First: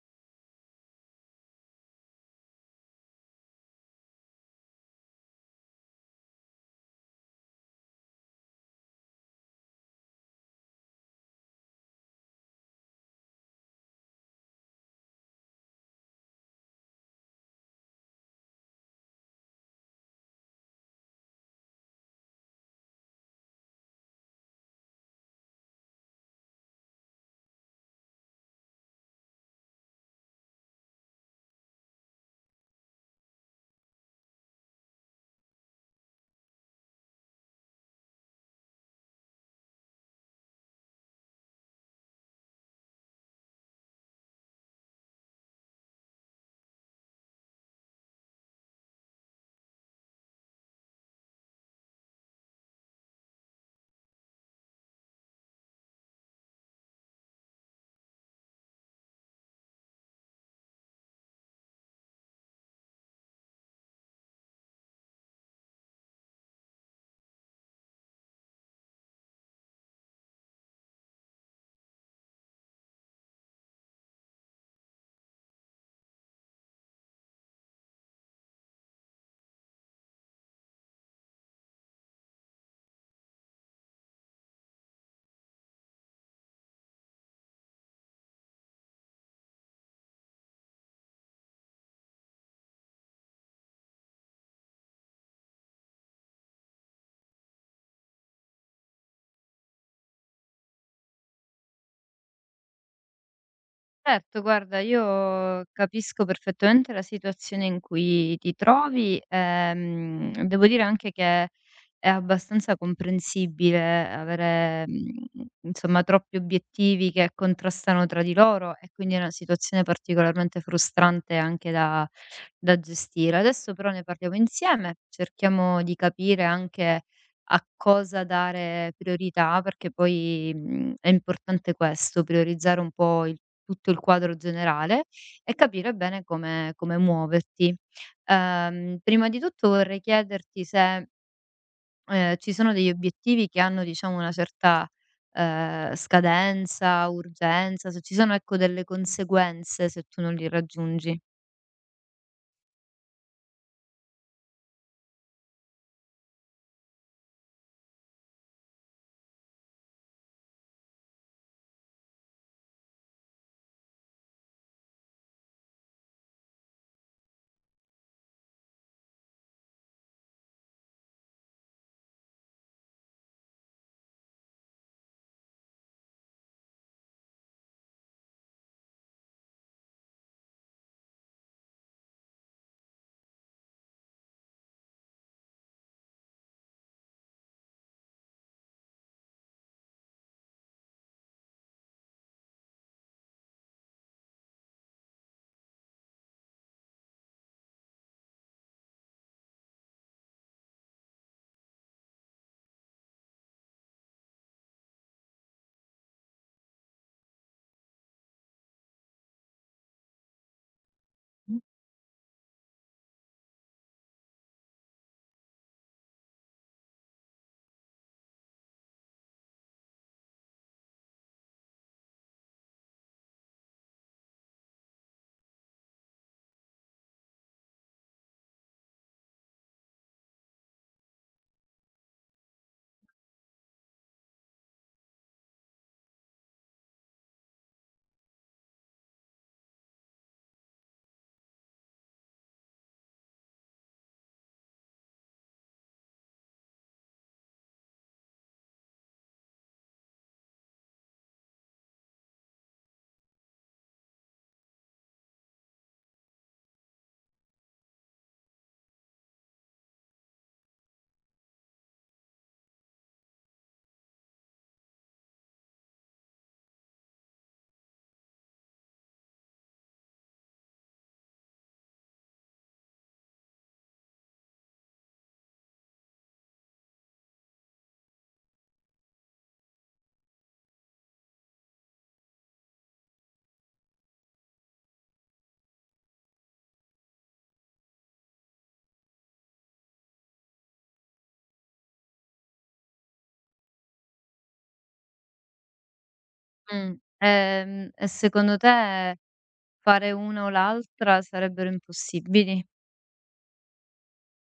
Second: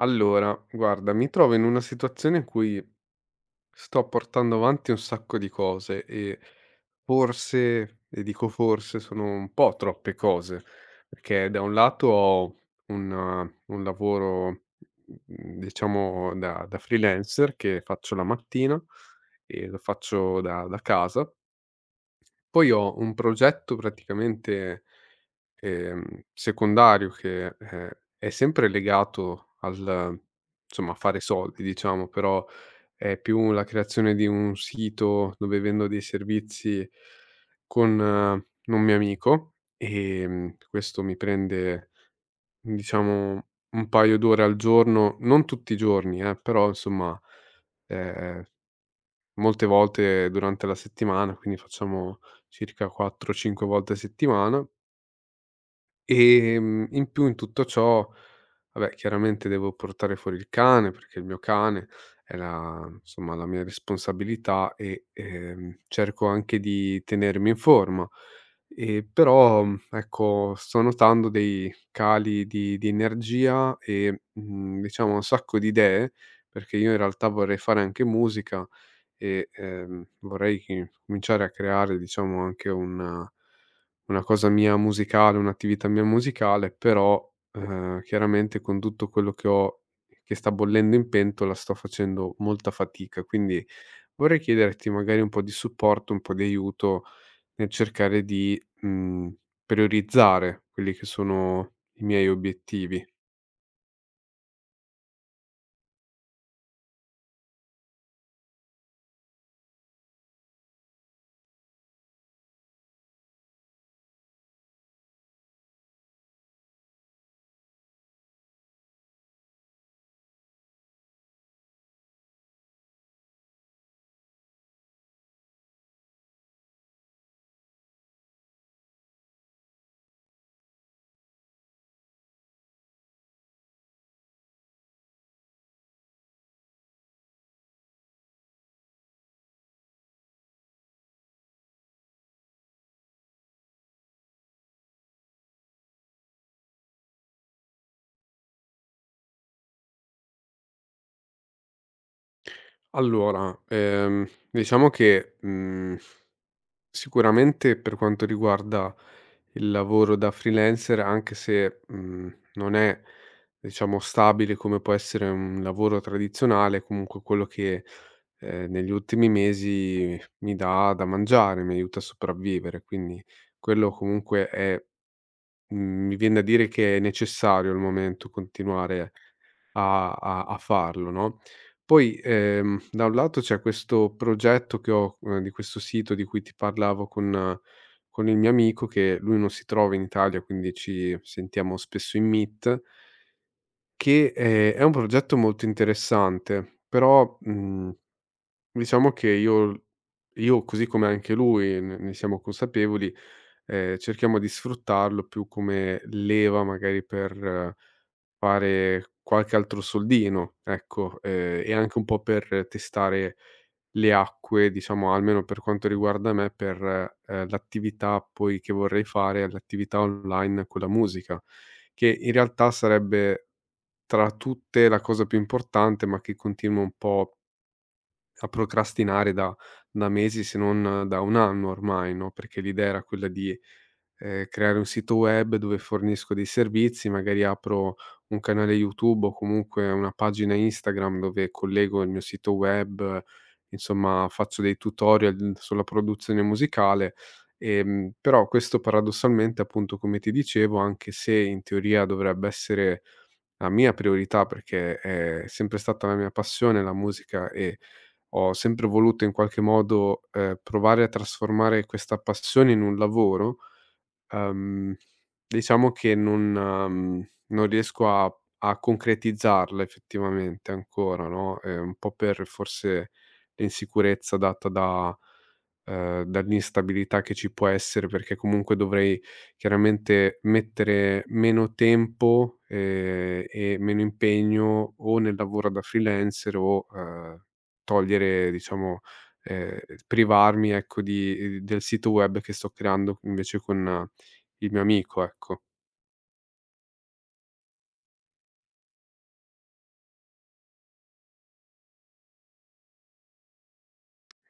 Allora, guarda, mi trovo in una situazione in cui sto portando avanti un sacco di cose e forse, e dico forse, sono un po' troppe cose, perché da un lato ho un lavoro, diciamo, da freelancer che faccio la mattina e lo faccio da casa, poi ho un progetto praticamente ehm, secondario che è sempre legato al insomma a fare soldi diciamo, però è più la creazione di un sito dove vendo dei servizi con un mio amico, questo mi prende diciamo un paio d'ore al giorno, non tutti i giorni però insomma, ehm, molte volte durante la settimana, quindi facciamo circa 4, 5 volte a settimana. In più in tutto ciò, vabbè chiaramente devo portare fuori il cane, perché il mio cane è la insomma la mia responsabilità e cerco anche di tenermi in forma. E però, ecco, sto notando dei cali di energia e diciamo un sacco di idee, perché io in realtà vorrei fare anche musica, e vorrei che cominciare a creare, diciamo, anche una cosa mia musicale, un'attività mia musicale, però, chiaramente con tutto quello che ho che sta bollendo in pentola sto facendo molta fatica. Quindi vorrei chiederti magari un po' di supporto, un po' di aiuto nel cercare di, priorizzare quelli che sono i miei obiettivi. Certo, guarda, io capisco perfettamente la situazione in cui ti trovi. Devo dire anche che è abbastanza comprensibile avere, insomma troppi obiettivi che contrastano tra di loro e quindi è una situazione particolarmente frustrante anche da gestire. Adesso però ne parliamo insieme, cerchiamo di capire anche a cosa dare priorità, perché poi, è importante questo, priorizzare un po' il tutto il quadro generale e capire bene come muoverti. Prima di tutto vorrei chiederti se ci sono degli obiettivi che hanno diciamo una certa, scadenza, urgenza, se ci sono ecco delle conseguenze se tu non li raggiungi. Allora, diciamo che, mhmm Sicuramente per quanto riguarda il lavoro da freelancer, anche se, non è, diciamo, stabile come può essere un lavoro tradizionale, comunque quello che, negli ultimi mesi mi dà da mangiare, mi aiuta a sopravvivere, quindi quello comunque è Mi vien da dire che è necessario al momento continuare a a farlo, no, poi, da un lato c'è questo progetto che ho, di questo sito di cui ti parlavo con il mio amico che lui non si trova in Italia, quindi ci sentiamo spesso in Meet, che, è un progetto molto interessante, però, diciamo che io così come anche lui, ne siamo consapevoli, cerchiamo di sfruttarlo più come leva magari per fare qualche altro soldino, ecco, e anche un po' per testare le acque, diciamo, almeno per quanto riguarda me, per, l'attività poi che vorrei fare, l'attività online con la musica, che in realtà sarebbe tra tutte la cosa più importante, ma che continuo un po' a procrastinare da mesi, se non da 1 anno ormai, no, perché l'idea era quella di, creare un sito web dove fornisco dei servizi, magari apro un canale YouTube o comunque una pagina Instagram dove collego il mio sito web, insomma faccio dei tutorial sulla produzione musicale. Però questo paradossalmente, appunto, come ti dicevo, anche se in teoria dovrebbe essere la mia priorità perché è sempre stata la mia passione la musica e ho sempre voluto in qualche modo, provare a trasformare questa passione in un lavoro. Ehm, diciamo che non riesco a a concretizzarla effettivamente ancora, no, un po' per forse l'insicurezza data da dall'instabilità che ci può essere, perché comunque dovrei chiaramente mettere meno tempo, e meno impegno o nel lavoro da freelancer o, togliere diciamo ehm, privarmi ecco di del sito web che sto creando invece con il mio amico, ecco. Mh. E secondo te fare una o l'altra sarebbero impossibili?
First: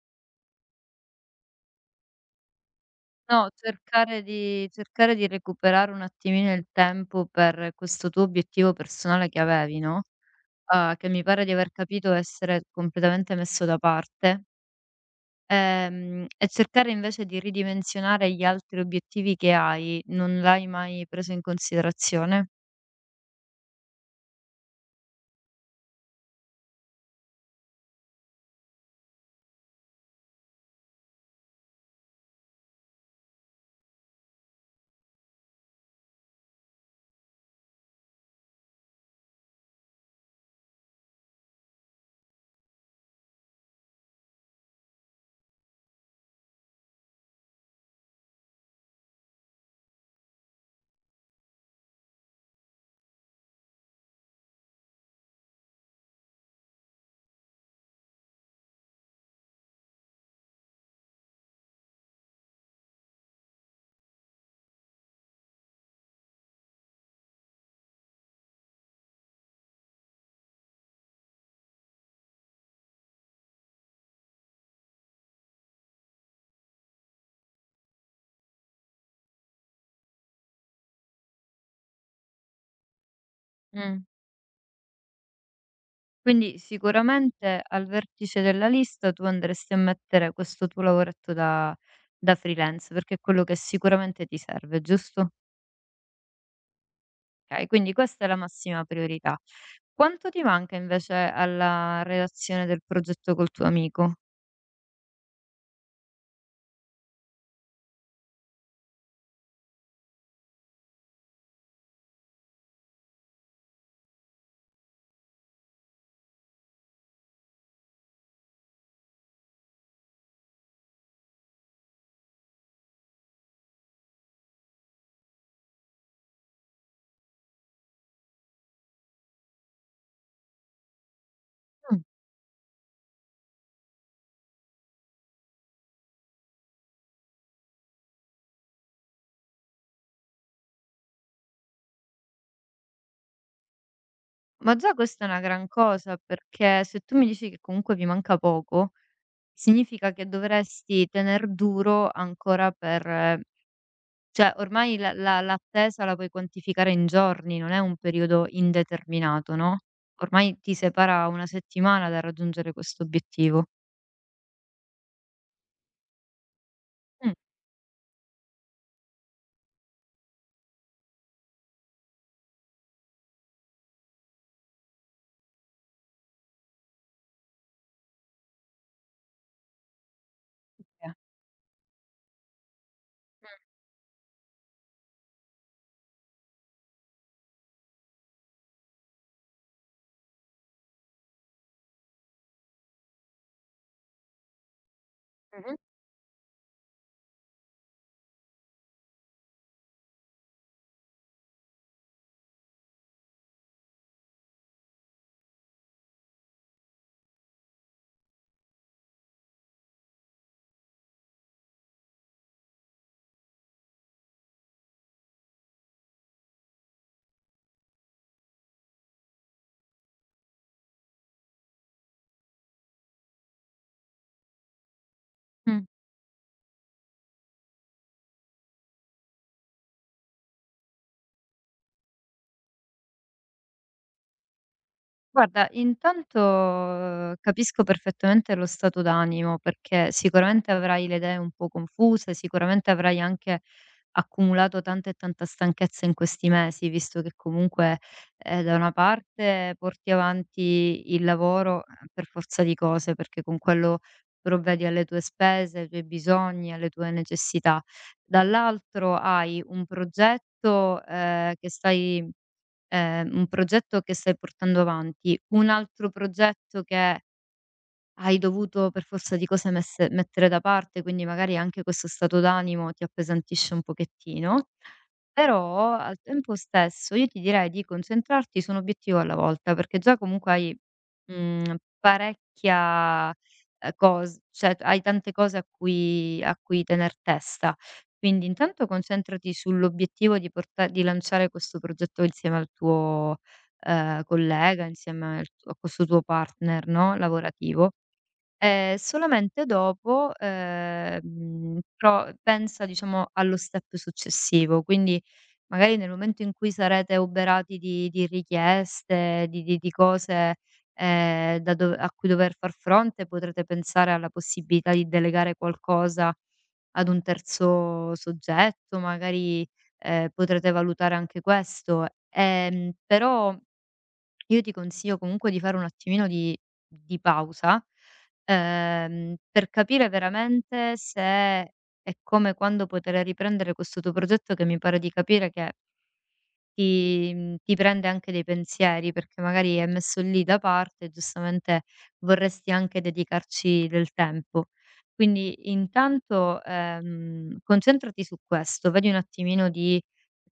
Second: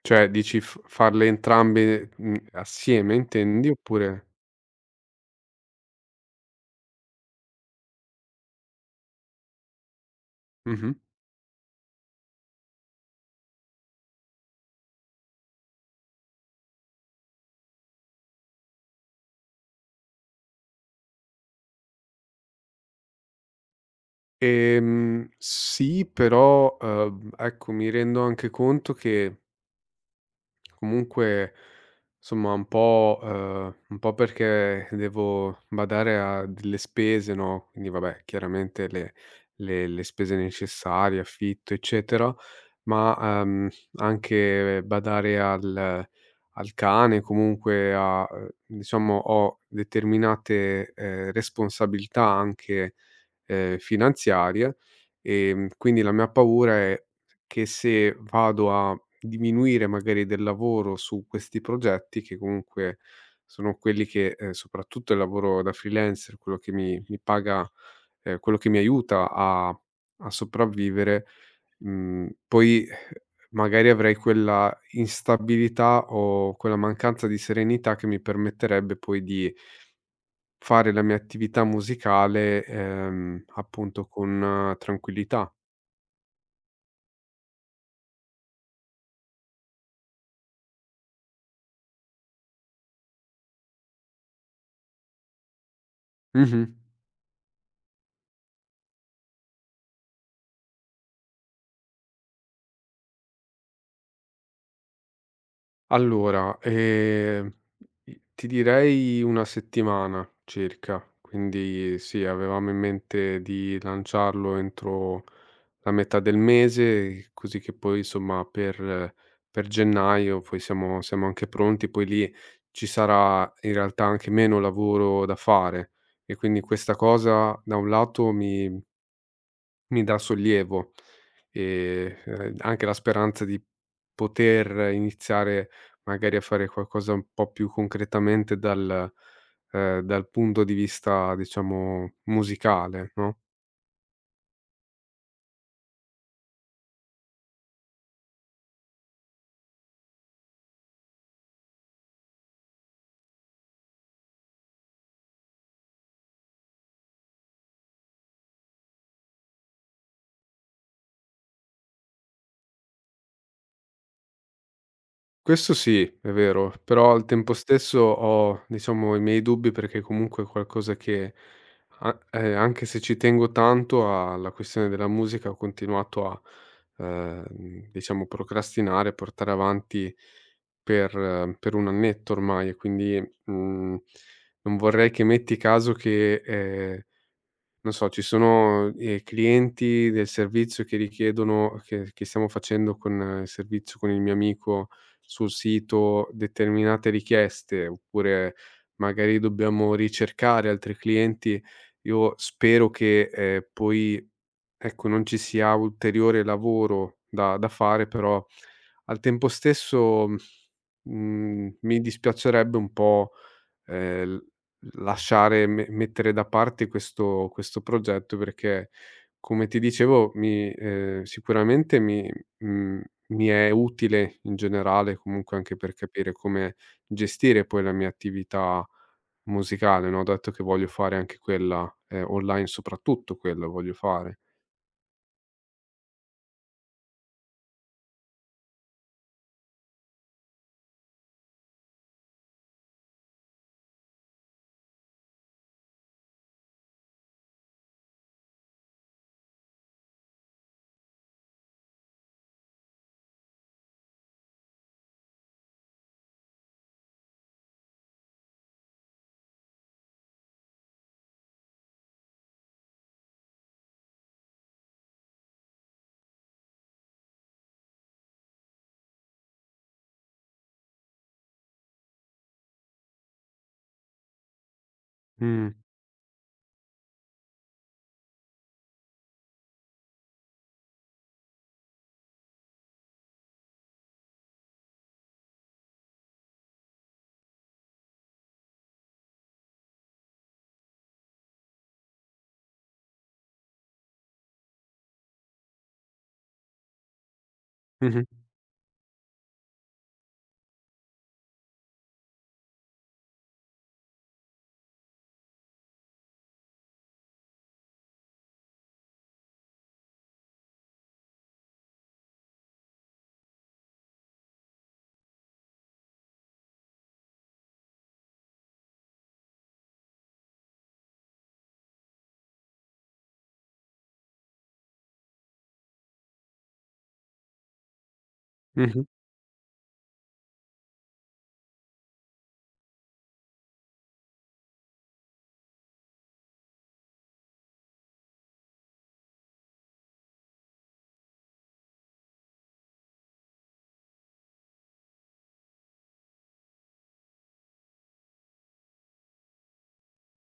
Cioè dici f farle entrambe, assieme No, intendi cercare oppure di recuperare un attimino il tempo per questo tuo obiettivo personale che avevi, no, mh-mh. Che mi pare di aver capito essere completamente messo da parte. E cercare invece di ridimensionare gli altri obiettivi che hai, non l'hai mai preso in considerazione? Sì però, ecco mi rendo anche conto che comunque, somma, un po' perché devo badare a delle spese, no, quindi vabbè, chiaramente le le spese necessarie, affitto, eccetera, ma, anche badare al al cane, comunque a diciamo ho determinate, responsabilità anche finanziarie. Quindi la mia paura è che se vado a diminuire magari del lavoro su questi progetti, che comunque sono quelli che, soprattutto il lavoro da freelancer, quello che mi paga quello che mi aiuta a a sopravvivere, poi magari avrei quella instabilità o quella mancanza di serenità che mi permetterebbe poi di fare la mia attività musicale, Mh. appunto con tranquillità. Quindi sicuramente al vertice della lista tu andresti a mettere questo tuo lavoretto da freelance, perché è quello che sicuramente ti serve, giusto? Mh-mh. Okay, quindi questa è la massima priorità. Quanto ti manca invece alla redazione del progetto col tuo amico? Allora, i ti direi una settimana circa, quindi sì, avevamo in mente di lanciarlo entro la metà del mese, così che poi insomma per gennaio poi siamo anche pronti, poi lì ci sarà in realtà anche meno lavoro da fare e quindi questa cosa da un lato mi dà sollievo Mh. e anche la speranza di poter iniziare magari a fare qualcosa un po' più concretamente dal dal punto di vista diciamo musicale, no? Ma già questa è una gran cosa, perché se tu mi dici che comunque vi manca poco significa che dovresti tener duro ancora per cioè ormai la la l'attesa la puoi quantificare in giorni, non è un periodo indeterminato, no, ormai ti separa 1 settimana dal raggiungere questo obiettivo. Questo sì, è vero, però al Mh, tempo stesso ho, diciamo, i miei dubbi perché comunque è qualcosa che a anche se ci tengo tanto alla questione della musica, ho continuato a, diciamo procrastinare, portare avanti okay. Per 1 annetto ormai e quindi, Mh, mhmm, non vorrei che metti caso che, non so, ci sono, clienti del servizio che richiedono che stiamo facendo con il servizio con il mio amico sul mh-mh, sito determinate richieste, oppure magari dobbiamo ricercare altri clienti. Io spero che, poi, ecco, non ci sia ulteriore lavoro da fare, però al tempo stesso, mi dispiacerebbe un po' l lasciare me mettere da parte questo progetto perché, come ti dicevo, mi sicuramente mhmm, mi è utile in generale, comunque anche mh. per capire come gestire poi la mia attività musicale, no, dato che voglio fare anche quella, online soprattutto quello voglio fare. Guarda, intanto, capisco perfettamente lo stato d'animo, perché sicuramente avrai le idee un po' confuse, sicuramente avrai anche accumulato tanta e tanta stanchezza in questi mesi, visto che comunque, da una parte porti avanti il lavoro, per forza di cose, perché con quello provvedi alle tue spese, ai tuoi bisogni, alle tue necessità. Dall'altro hai un progetto che stai portando avanti, un altro progetto che hai dovuto per forza di cose messe mettere da parte, quindi magari anche questo stato d'animo ti appesantisce un pochettino, Mh. però al tempo stesso io ti direi di concentrarti su un obiettivo alla volta, perché già comunque hai, parecchia, cos cioè hai tante cose a cui tener testa. Quindi intanto concentrati sull'obiettivo di porta di lanciare questo progetto insieme al tuo, collega, insieme al tuo a questo tuo partner, no, lavorativo. Mh-mh. Solamente dopo, pro pensa diciamo allo step successivo, quindi magari nel momento in cui sarete oberati di richieste, di cose, da dov a cui dover far fronte, potrete pensare alla possibilità di delegare qualcosa ad un terzo soggetto, magari, potrete valutare anche questo. Però io ti consiglio comunque di fare un attimino di pausa, Mh-mh. Per capire veramente se è come quando poter riprendere questo tuo progetto che mi pare di capire che ti prende anche dei pensieri, perché magari è messo lì da parte e giustamente vorresti anche dedicarci del tempo. Quindi intanto, concentrati su questo, vedi un attimino di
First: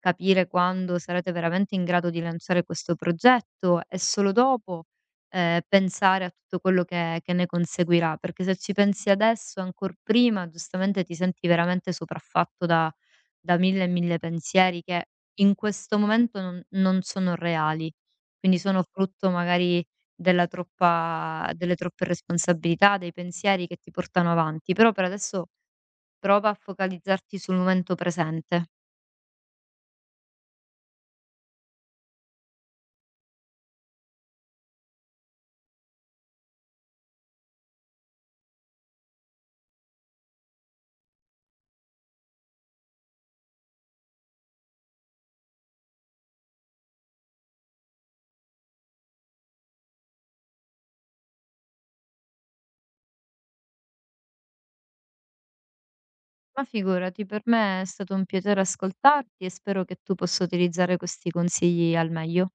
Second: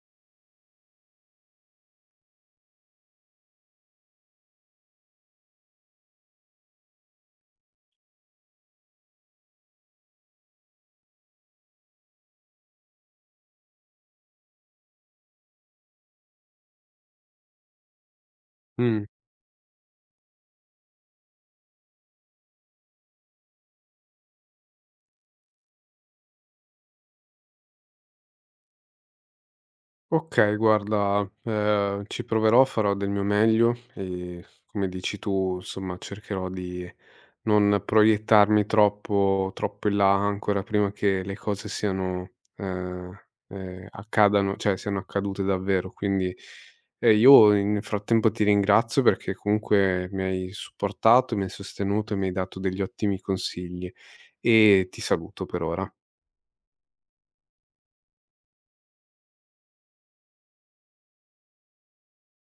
capire quando sarete veramente in grado di lanciare questo progetto e solo dopo, pensare a tutto quello che ne conseguirà, perché se ci pensi adesso, ancor prima, giustamente ti senti veramente sopraffatto da 1000 e 1000 pensieri che in questo momento non sono reali, quindi sono Mh. frutto magari della troppa delle troppe responsabilità, dei pensieri che ti portano avanti, però per adesso prova a focalizzarti sul momento presente. Okay, guarda, ci proverò, farò del mio meglio e come dici tu, insomma, cercherò di non proiettarmi troppo in là ancora prima che le cose siano, ehm, accadano cioè siano accadute davvero. Quindi, io in frattempo ti ringrazio perché comunque mi hai supportato, mi hai sostenuto e mi hai dato degli ottimi consigli e ti saluto per ora. Ma figurati, per me è stato un piacere ascoltarti e spero che tu possa utilizzare questi consigli al meglio.